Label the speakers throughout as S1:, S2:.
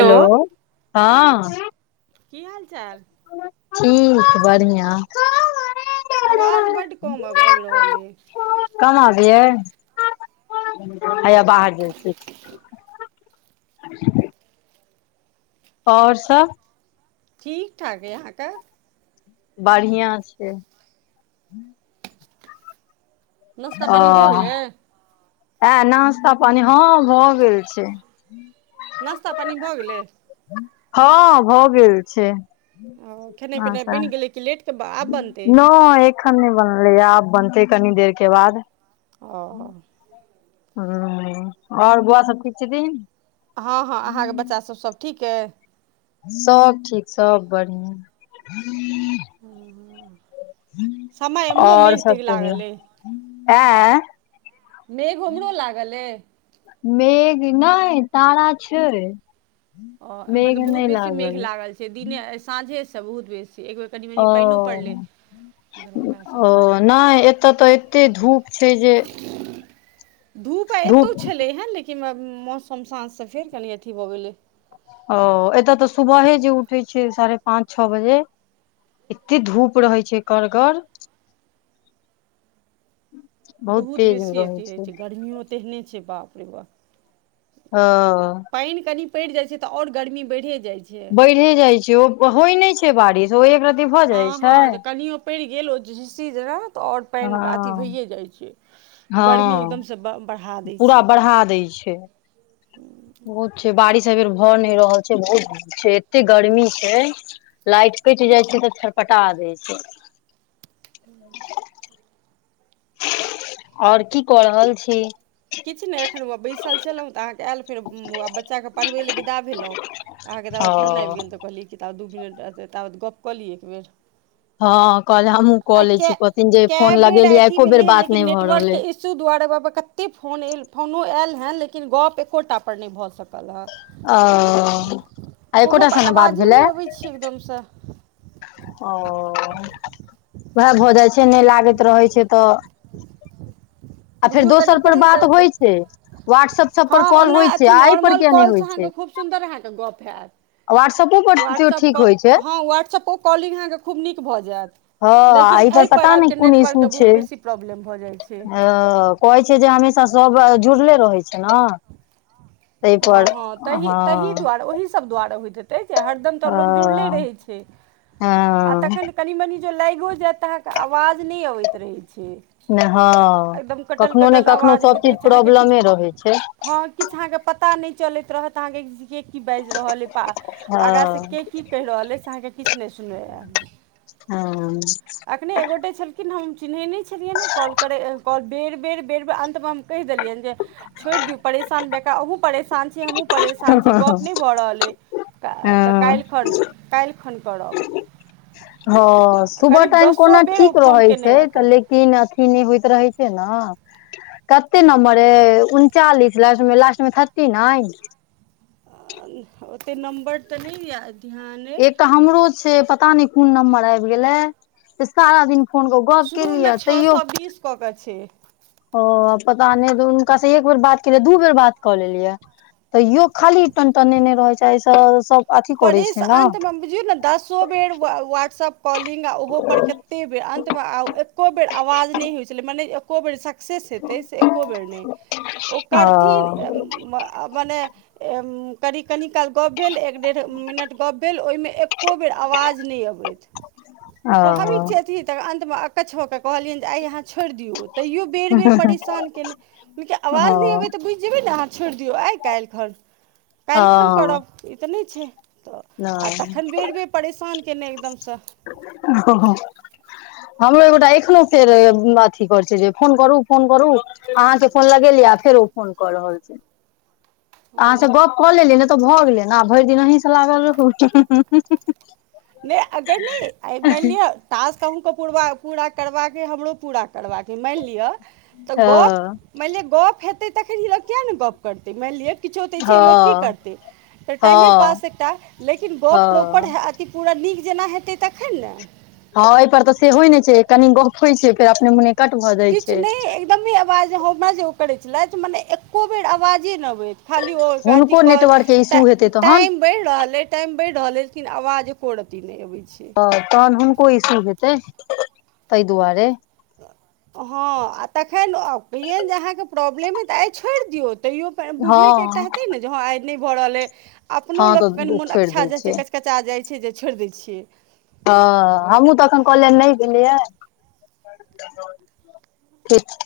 S1: Hello हँ
S2: की हाल चाल?
S1: ठीक बढ़ियाॅं।
S2: आवाज बड्ड कम अब आबि रहल अइ।
S1: कम आवैये हैयै बाहर जाइ छी एक सेकं और सब?
S2: ठीक ठाक अइ अहाँकै
S1: बढ़ियाँ छै।
S2: नश्ता पानी भऽ गेलै?
S1: ऐं नास्ता पानी हँ भऽ गेल छै।
S2: नश्ता पानि भऽ गेलै।
S1: हँ भऽ गेल छै।
S2: ओ खेनाइ पिनाइ बनि गेलै कि लेट
S1: नै एखन नहि बनलैयै आब बनतै कनी देर के बाद।
S2: ओ।
S1: ह और बौआ सब ठीक छथिन?
S2: हँ हँ अहाँके बच्चासभ सभ ठीक अई?
S1: सब ठीक सब बढ़ियाॅं
S2: समय
S1: [unintelligible]
S2: एम्हरो
S1: और
S2: मेघ तेघ
S1: सब
S2: लागल
S1: कहियौढ,
S2: अइ
S1: एंऽ।
S2: मेघ उम्हरो लागल अई?
S1: मेघ नहि तारा छै
S2: ओ एम्हर
S1: मेघ
S2: तऽ बहुत
S1: नहि
S2: बेसी मेघ
S1: लागल अइ।
S2: दिने आइ साँझेस बहुत बेसी एक बेर कनि मनि
S1: ओ
S2: पानिओ पड़लै दरभंगा
S1: ओ
S2: सभमे
S1: नहि एतऽ तऽ एत्ते धूप छै जे
S2: धूप आइ एतौ छलैहैं लेकिन मौसम साँझस फेर कनि अथी भऽ गेलै।
S1: ओ एतय तऽ सुबहे जे उठै छियै साढ़े पाँच छओ बजे एते धूप रहै छै करगर
S2: बहुत बेसी अथी हइ छै गर्मियो तेहने छै बाप रे बाप।
S1: हॅं।
S2: पाइन कनि पड़ि जाइ छै तऽ और गर्मी बैढ़े जाइ छैय।
S1: बैढ़े जाइ छैइ ओ होइ नहि छै बारिश ओ एक रती भऽ
S2: हँ
S1: जाइ
S2: हँ जे
S1: छैई
S2: कनियो पड़ि गेल ओ झिस्सी जेना त और पानि अथी
S1: हँ
S2: भईये जाय छै। गर्मी
S1: हँ
S2: एकदमसँ बढ़ा दै
S1: पूरा
S2: छै
S1: बढ़ा दैइ छैई। बहुत छै बारिश एहिबेर भऽ नहि रहल छैइ बहुत छैइ एते गर्मी छैइ। लाइट कटि जाइ छैइ तऽ छरपटा दै छैई। और की कऽ रहल छी?
S2: किछ नहि एखन ओ बैसल छलहुँ त अहाँकेँ आयल फेर ओ बच्चाकेँ पढ़बै लेल विदा भेलहुँ। अहाँके
S1: ओ
S2: ताबेद फोन आबि गेल त कहलियी जे ताबत दू मिनट रहत ताबेद गप्प क ली एक बेर।
S1: हँ कहले हमहूँ कऽ
S2: आई
S1: लै
S2: कै
S1: छी कहथिन जे
S2: के
S1: फोन
S2: बेर
S1: लगेलियै
S2: अथि
S1: एको बेर
S2: भेलेया
S1: बात
S2: लेकिन
S1: नहि भऽ
S2: नेटवर्क
S1: रहलै
S2: के इसु दुआरे बाबा कतेक फोन फोनो आयल हेँ लेकिन गप एकोटा पर नहि भ सकल हँ।
S1: ओ आय
S2: कोनो
S1: एकोटा
S2: पर
S1: स ने बात
S2: आवाजे
S1: भेलै।
S2: नहि अबै [unintelligible]
S1: ओ उएह भ जाइ छैय नय लागैत रहै छैय त। । [inaudible] आ फेर
S2: बुझियौ
S1: दोसर
S2: करीब
S1: पर
S2: करीब
S1: बात होइ
S2: करीब
S1: छैय वॉट्सप सब पर
S2: हँ
S1: कॉल
S2: ओना
S1: होइ छैय
S2: अथी
S1: आ एय पर
S2: नॉर्मल
S1: किया नहि बात
S2: कॉलसँ
S1: होइ
S2: अहाँके
S1: छैय।
S2: खूब सुन्दर अहाँके गप हैत।
S1: व्ट्सअपो पर ठीक होइ छैय।
S2: व्हाट्सपो कॉलिंग अहाँके खूब नीक भ जैत।
S1: हँ
S2: लेकिन
S1: एहि पर
S2: एहिपर
S1: पता
S2: आबिके
S1: नहि कोन इशू
S2: नेटवर्कके बहुत
S1: छै
S2: बेसी प्रॉब्लम भ जाइ छैय।
S1: अ कहै छैय जे हमेशा सब जुड़ले रहै छैय ना।
S2: हँ- हँ तहि -तहि
S1: हँ
S2: दुआरे ओहि स सब दुआरे होइत हेतई जे हरदम
S1: ह
S2: त लोक जुड़ले रहै छैय आ
S1: हँ
S2: तखनि कनि मनि जे लैगो जैत त अहाँके आवाज नै अबैत रहै छैय।
S1: हँ कखनो ने कखनो
S2: आवाज
S1: सब
S2: अबैत
S1: चीज प्रॉब्लमे रहै छैय।
S2: किछ अहाँके पता नहि चलैत रहत अहाँके के की बाजि रहल अइ आगाँ से
S1: हँ
S2: के कि की कहि रहल अइ से अहाँकेँ किछ नहि सुनैत।
S1: हँ।
S2: अखने एगोटे छलखिनँ हम चिन्हैय नय छलियैनि हँ कॉल करै कॉल बेर- बेर, बेर -बेर अन्तमे हम कहि देलियअनि जे छोड़ि दियौ परेशान बेकार अहु परेशान छी हमु परेशान छी गप नहि भ रहल अइ त
S1: हँ
S2: काल्हि खन, काल्हि खन करब।
S1: हँ सुबह
S2: करीब
S1: टाइम
S2: दसो
S1: कोना
S2: बेर ओ
S1: ठीक
S2: फोन
S1: रहै
S2: केने
S1: छैय त
S2: हेतथि
S1: लेकिन तीन अथी नहि होइत रहै छैय ने। कते नम्बर अए उनचालिस लास्ट मे लास्ट मे थर्टीनाइन।
S2: ओतेक नम्बर त नै याद-
S1: एकटा हमरो छैय पता नय कोन नम्बर आबि गेलै से सारा दिन फोन क गोप केलियै तैयौ
S2: कऽकऽ छैय।
S1: ओ पता नय त हुनका से एक बेर बात केलियै दू बेर बात क लेलिया। तइयो खाली टनटनेने रहेय छैय सब सबअथि करय
S2: परेश
S1: छैय ने।
S2: अन्तमे बुझियौ ने दसो बेर वाट्सप कॉलिंग आ ओहोपर कते बेर अन्तमे आउ एको बेर आवाज नहि होइत छलै मने एको बेर सक्सेस हेतै से एको बेर नहि ओ करथिन। मने अ कनी कनी काल गप भेल एक मिनट गप भेल ओइमे एकोबेर आबज नय अबैत
S1: ओ
S2: सोभाबिक अथी त अन्तमे अकछ भ क कहलियनि जे आइ अहाँ छोड़ि दियौ तैयो बेर- बेर परेशान कयने। देखियौ आवाज नहि
S1: हँ
S2: अबै त बुझि जेबै ने अहाँ छोड़ि दियौ आइ, काल्हि खन काल्हि खन
S1: हँ
S2: करब। इ त नहि छैय आ
S1: नहि
S2: तखन बेर-बेर परेशान केने एकदम स।
S1: [inaudible] हमरो एगोटा एखनो फेर अथी करै छैय जे फोन करू, फोन करू। अहाँ के फोन लगेलियै आ फेर ओ फोन क रहल छैय। अहाँ से
S2: हँ
S1: गप क लेलियै न त भ गेलै ने आ भरि दिन अहींसँ लागल रहू।
S2: नै अगर नै मानि लिअ। टास्क अहुंके पूरा करबाके अइ हमरो पूरा करबाक अइ मानि लिअ। तऽ
S1: हँ
S2: गप्प मानि लिअ गप्प हेतै तखन ई लोक किया नहि ने गप्प करतै मानि लिअ। किछो देय छए लोक की
S1: हँ
S2: करतै फेर टाइमे
S1: हँ
S2: पास एकटा, लेकिन गप प्रोपर
S1: हँ
S2: हैत। ई पूरा नीक जेना हेतै तखन ने।
S1: आ हँ एहि पर तऽ से होय नै छै कनी गप होइ छै फेर अपने मुने।
S2: किछु नहि एकदमें आवाज हमरा जे ओ करैत छलथि मने एको बेर आवाजे नहि अबैत। खाली ओ ओकरा अथि
S1: हुनको
S2: कॉल,
S1: नेटवर्क के इशू
S2: टा
S1: हेतै तहन
S2: टाइम। बढ़ि रहल अइ टाईम बढ़ि रहल अई लेकिन आवाज एकोर रत्ती नहि अबैत छै।
S1: हा तहन हुनको इशू हेतैन तै दुआरे।
S2: हँ आ तखन कहियैन जे अहाँके प्रॉब्लम अइ तऽ आइ छोड़ि दियौ तैयो हा
S1: हँ
S2: बुझेय के एकटा हैतै ने जे हं आई नई भ रहल अए अपनो
S1: हँ
S2: लोक
S1: तऽ
S2: कनिमोन
S1: छोड़ि
S2: अकछा
S1: दै
S2: जाय छइ।
S1: छियै
S2: अकछा जाइत छै जे छोड़ि दै छियै।
S1: हं हमहु तखैन कहलियैन नै लिय। ठीक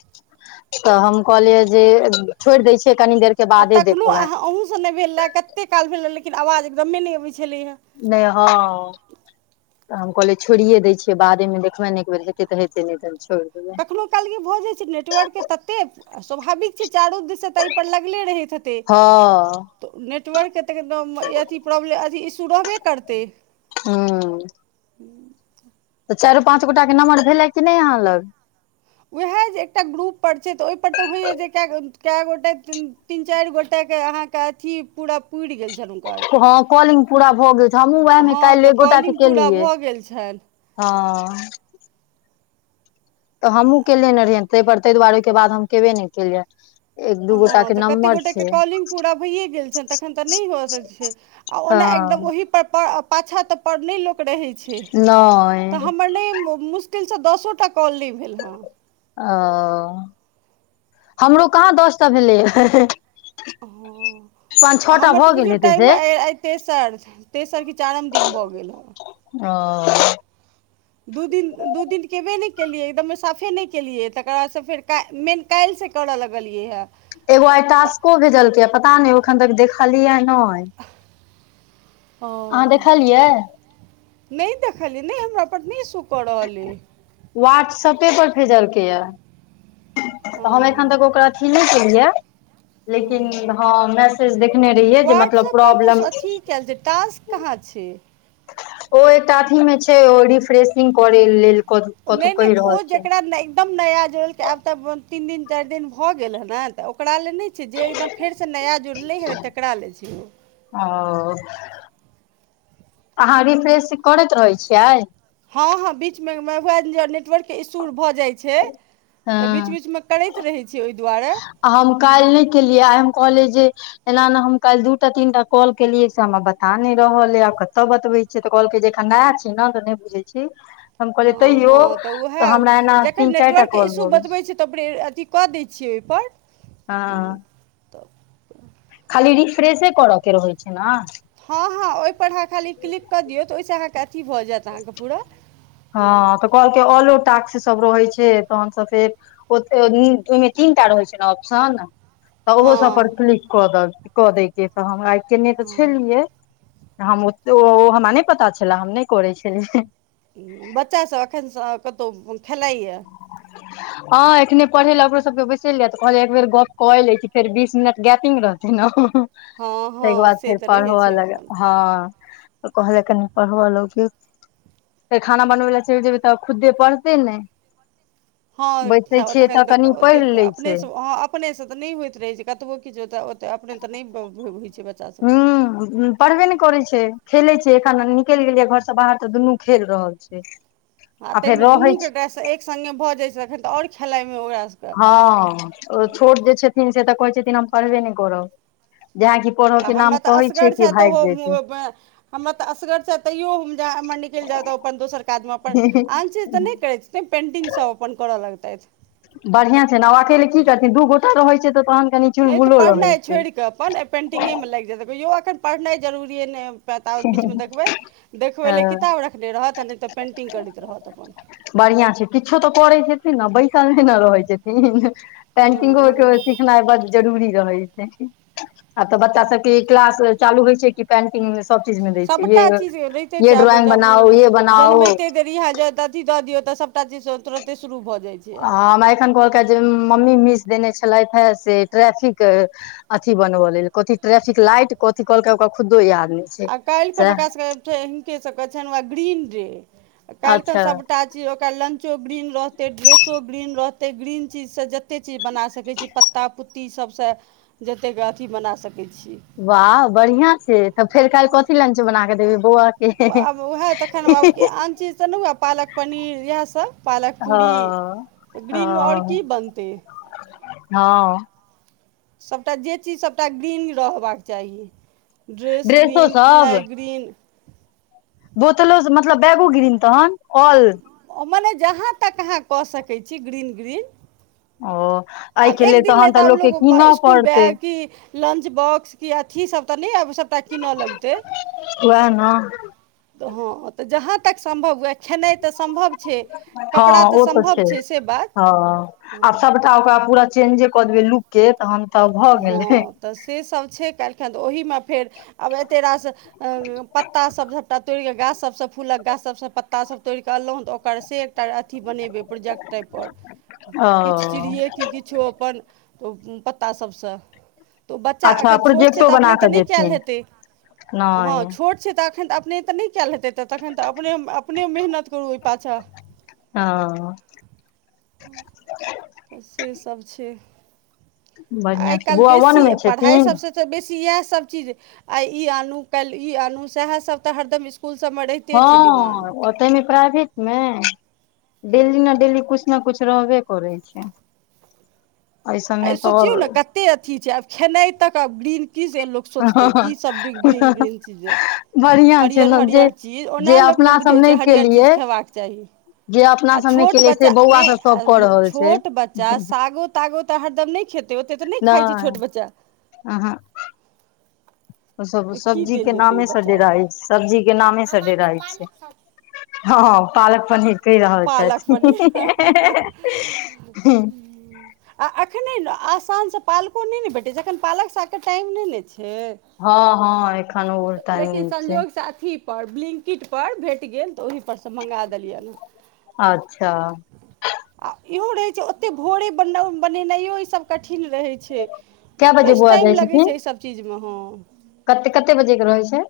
S1: तऽ हम कहलियै जे छोड़ि दै छियै कनि देर। के बादे देखलौं।
S2: नैय भेला कते काल भेले लेकिन आवाज एकदमे नहि अबै छलैहे।
S1: नै हँ। हम कहलियै छोड़िये दै छियै, बादे मे देखबै ने एक बेर, हेतै तऽ हेतै नै त छोड़ि देबै
S2: कखनहु काल के भऽ जाइ छै नेटवर्क के ततेक स्वाभाविक छै चारू दिससे तऽ एहि पर लगले रहैत हेतै।
S1: हँ।
S2: नेटवर्क के तऽ एकदम अथी प्रॉब्लम अथी इशू रहबे करतै।
S1: हूं। तऽ चारि पाँच गोटा के नम्बर भेलै कि नहि अहाँ लग?
S2: उएह जे एकटा ग्रुप पर छै तऽ ओहिपर तऽ होइए जे कए - कए गोटे तीन चारि गोटा के अहा के अथी पूरा पूरि गेल छनि हुनकर
S1: हँ कॉलिंग पूरा भऽ गेल छै, हमहूँ उएहमे
S2: हँ
S1: काल्हि
S2: तऽ
S1: एक गोटा के
S2: कॉलिंग पूरा
S1: केलियै।
S2: भऽ गेल छनि
S1: हँ। तऽ हमहूँ केने रहियैन, तै पर तैय दुआरे ओहिके बाद हम केबे नै केलियैन।
S2: हँ तऽ कते गोटेके कॉलिंग पूरा भइए गेल छनि तखन तऽ नै भ सकै छै। आ ओना एकदम
S1: हँ
S2: ओहि पाछाँ तऽ नहि लोक रहै छै। तऽ
S1: नहि
S2: हमर नहि मुश्किलसँ दसो टा कॉल नहि भेल हँ।
S1: ओ हमरो कहाँ दस टा भेलैये।
S2: ओ। आ हमर तऽ
S1: भऽ गेल
S2: बुझियौ
S1: हेतै से
S2: टाइमो इ आइ तेसर तेसर कि चारिम दिन भऽ गेल हँ।
S1: ओ।
S2: दू दिन दू दिन केबे नहि केलियै एकदम साफे नहि केलियै तकर बादसँ फेर मेन काल्हि से करऽ लगलियै ह
S1: एगो आइ टास्को भेजलकै पता नहि एखन तक देखलियै नै।
S2: ओ,
S1: देखलियै
S2: नै देखलियै नहि हमरा पर नहि शो कऽ रहल अइ।
S1: व्हाट्सएपे पर भेजलकै ये
S2: ओ
S1: त हम एखन तक ओकरा फिल नै केलियै। लेकिन हँ मैसेज देखने रहियै जे मतलब प्रॉब्लम
S2: कल छै टास्क कहाँ छै।
S1: ओ एकटा अथी मे छै ओ रिफ्रेशिंग करै लेल कथी
S2: नै-नै तऽ ओ जेकरा नै एकदम नया जोड़ल कै आब तऽ तीन दिन चार दिन भ गेल हे नै तऽ ओकरा ले नै छै जे एकदम फेर से नया जुड़लै हें नै तकरा लै छै उ।
S1: औ अहाँ रिफ्रेश करैत रहै छियै?
S2: हां-हां बीच मे मे वैह जे नेटवर्क के इश्यू भऽ जाए छै तऽ बीच-बीच मे करैत रहै छीयै ओय दुआरे
S1: आ हम काएल नै केलियै, आइ हम कहलिए जे एना में हम काएल दूटा तीनटा कॉल केलियै से हमरा बता नै रहल यै कतय बतबै से तऽ कहलकै जे ऐखन नया छी नै तऽ नै बुझय छी। हम कहलिए
S2: हँ
S1: तईयो
S2: हँ उएह
S1: तऽ हमरा एना तीन चारटा कॉल भऽ गेल छै।
S2: त [unintelligible] अथी कऽ दै छियै ए पर
S1: हां। खाली रिफ्रेशे करा के रहै छै नै?
S2: हां-हां ओय पर अहाँ खाली क्लिक कऽ दियौ तऽ ओय से अहाँके अथी भऽ जाएत अहाँके पूरा,
S1: हँ
S2: हां।
S1: तऽ कहलकै ऑलो टाक्स ई सब रहै छै तहन से फेर ओता उम्म ओय मे तीनटा रहै छै नै ऑप्शन? तऽ उहो सब पर
S2: हँ
S1: क्लिक कऽ द कऽ क दै के तऽ हम आय केने तऽ
S2: हँ
S1: छलियै। हम ओ ओ हमरा नै पता छलै हम न करै छलिए।
S2: बच्चा सब एखन सँ कतो उम्म खेलाए यै?
S1: [unintelligible] हां एखने पढ़े लै ओकरो सबके बैसेलिए तऽ कहलिए एक बेर गप कऽ ए लै छी फेर बीस मिनट गैपिंग रहते न
S2: हँ
S1: तै
S2: हँ
S1: के बाद
S2: से
S1: फेर
S2: तऽ रहै
S1: पढ़वा
S2: छै
S1: लगै
S2: अपन
S1: हां त कहलिए कनि पढ़वा [unintelligible] फेर खाना बनबै लै चैल जेबै तब खुद्दे पढ़ते नै
S2: हां खै ओ तखैन
S1: तऽ कनि
S2: त
S1: पढ़ि
S2: ओतेक
S1: लै
S2: अपने
S1: छै
S2: सँ अहाँ अ अपने से तऽ नै होएत रहै छै कतबो किछु तै ओतय अपने त नै [unintelligible] होय छै बच
S1: हूं उ पढ़बे नै करै छै, खेले छै एखन निकैल गेल यै घर से बाहर तऽ दुनू खेल रहल छै।
S2: आ तै
S1: फेर
S2: मे दुनू
S1: रहै
S2: के
S1: छै
S2: टास्क एक संगै भऽ जाए छै तखन तऽ और खेलाइ मे ओकरा से
S1: हां ओ छोट जे छथिन से तऽ कहै छथिन हम पढ़बे नै करब [unintelligible] की
S2: आ हमरा तऽ असगर छैथ तऽ उहो-उहो मे हमरा तऽ असगर छै तैयो हम जा इम्हर निकैल जाउ तऽ अपन दोसर काजमे अपन आन चीज तऽ नै करै छ नै पेन्टिंग सब अपन करऽ लगतैथ
S1: बढ़िया छै नै आब अकेले की करथिन दू गोटा रहय छै तऽ तहन कनि
S2: नै तऽ
S1: चुलबुलो रहै
S2: पढ़नाय
S1: छै
S2: छोड़ के अपन ए पेन्टिंगे मे लाएग जाएत, ईहो एखन पढ़नाय जरूरीए नै ता उ बीच मे देखबै-देखबै
S1: हँ
S2: लै किताब रखने रहत आ नै तऽ पेंटिंग करैत रहत अपन।
S1: बढ़िया छै, किछो तऽ करै छथिन नै बैसल नै न रहै छथिन। पेंटिंगो के
S2: हँ,
S1: ओ सिखनाय बड्ड जरूरी रहै छै। आब तै बच्चा सबके क्लास चालू होय छै कि पेंटिंग मे सब चीज दै छै ये
S2: सबटा चीज रहते छै,
S1: ये
S2: आब
S1: ड्रॉइंग
S2: जब
S1: बनाओ
S2: उम्म
S1: ये बनाओ
S2: जन्मैते [unintelligible] अथी द दियौ तऽ सबटा चीज तै तुरते शुरू भऽ जाय छै। आब
S1: हां हमरा एखन कहलके जे मम्मी मिस देनय छलैथ ए से ट्रैफिक अथी बनबा लेल कथी ट्रैफिक लाइट कथी कहल के ओकरा खुद्दे याद नै छै।
S2: आ काएलखन
S1: सएह
S2: ओकरा सके फेर हिनके सबके छैन वैह ग्रीन डे काएलखन
S1: अच्छा
S2: सबटा ची ओकरा लंचो ग्रीन रहतै, ड्रेसो ग्रीन रहतै, ग्रीन चीज से जते चीज बना सकय छी, पत त्ता -पुत्ती सबसँ जतेक अथी बना सकै छी।
S1: वाह, बढ़ियां छै, तऽ फेर काइल कथी लंच बना क देबै बौआ क?
S2: आब उहैऽह तखन आब आन चीज तऽ नै उहैऽए पालक पनीर इहैए सभ पालक पूरीऽ
S1: हँ
S2: ग्रीनमे और
S1: ओ
S2: की बनतै?
S1: हँ-
S2: सभटा जे चीज सभटा ग्रीन रहबाक चाही। ड्रेस
S1: ड्रेसो
S2: ग्रीन
S1: सब
S2: खेनाइ ग्रीन
S1: बोतलो स- मतलब बैगो गिरिन तहन ऑल
S2: ओ मने जहाँ तक अहाँ कऽ सकैत छी ग्रीन- ग्रीन
S1: ओ-
S2: आब
S1: एहिके
S2: एक
S1: लेल
S2: दिन लैऽ
S1: तहन
S2: तऽ ओ
S1: लोकके
S2: लो
S1: कीनऽ
S2: इसकुल
S1: पड़तै
S2: बै- कि लंच बॉक्स कि अथीसभ तऽ नय आब सभटा कीन लगतै।
S1: वैह न
S2: त हँ तऽ जहाँ तक सम्भव हुएऽ खेनाइ तऽ सम्भव छै, कपड़ा तऽ सम्भव छै से बात।
S1: टा-ओकरा पूरा चेंजे कऽ देबै लुक्के तहन तऽ भऽ गेलै।
S2: हँ तऽ से सब छै काल्हिखन, तऽ ओहिमे फेर, आब एते रास अ-पत्तासभ सभटा तोइर कऽ, गाछसभसँ फूलक गाछसभ पत्तासभके तोइड़ कऽ अनलहुँ तऽ, ओकर शेक टा अथी बनेबै प्रोजेक्ट टाइप पर
S1: ओ
S2: किछ चिड़िए कि किछो अप्पन ओ पत्ता सबसँ। तऽ ओ बच्चा
S1: अच्छा
S2: अखन छोट छै
S1: प्रोजेक्टो
S2: तऽ
S1: बना
S2: अपने
S1: कऽ
S2: तऽएखन नय कैल
S1: जेथिन
S2: हेतै। हँ
S1: नहि
S2: छोट- छैतऽ एखन तऽ अपने तऽ नै कैल हेतै तऽ तखन तऽ अपने -अपने मेहनत करू ओय पाछा
S1: हँ-
S2: से सब छै। आइ
S1: बढ़िआँ छै
S2: काइल
S1: बौआ वन
S2: बेसी
S1: मे
S2: पढ़ाइ
S1: छथिन
S2: सभसँ स बेशी यैह सब चीज आइ ई आनू काइल ई आनू सैहे सब त हरदम इसकूल सब में रहिते छै डिमांड
S1: हँ ओतैइमे प्राइभेट मे, डेली न डेली कुछ न कुछ रहबे करै छै। [inaudible]
S2: आय
S1: तऽ
S2: सोचियौ
S1: आओर
S2: ने कत्ते अथी छै आब खेनाइ तक आब ग्रीन की से लोक सोचतै की सब ड- ग्रीन -ग्रीन चीज
S1: बढ़िआँ छै
S2: हरियर
S1: ने जे
S2: हरियर चीज
S1: जे
S2: ओना लोक ने
S1: अपना सब
S2: बुझै छै
S1: नहि
S2: हरियर चीज
S1: केलियै
S2: खेबाक चाही।
S1: जे अपना
S2: आ
S1: सब नहि
S2: छोट
S1: केलियै से
S2: बच्चा
S1: बौआ
S2: नय
S1: सब सब कऽ रहल छै
S2: अ-छोट बच्चा सागो -तागो त हरदम नय खेतै ओते तऽ नइ खाइ छै छोट
S1: नहि
S2: बच्चा
S1: अहाँ ओ सब
S2: तऽ की
S1: सब्जी
S2: देल
S1: के
S2: जेतै ओ
S1: नामे स
S2: बच्चाके
S1: डेराय छै। सब्जी के नामे स डेराय छै। हँ हं पालक पनीर कै रहल
S2: पालक
S1: छथि।
S2: पनीर
S1: हे-
S2: आ एखन नै आसानसँ पालको नय ने भेटै छै, एखन पालक सागके टाइम नय ने छय।
S1: हँ हँ एखन ओ टाइम
S2: लेकिन
S1: नहि छै
S2: संजोग स अथी पर ब्लिंकिटपर भेट गेल तऽ ओहिपर सँ मङ्गा देलियैनहँ।
S1: अच्छा।
S2: आ इहो रहै छै ओत्ते भोरे बन-बनेनाइयो ईसभ कठिन रहै छै।
S1: कए बजे
S2: बेस
S1: बौआ
S2: टाइम लगै छै अय सभ चीजमे हं।
S1: कत्ते कत्ते बजे के रहै छै?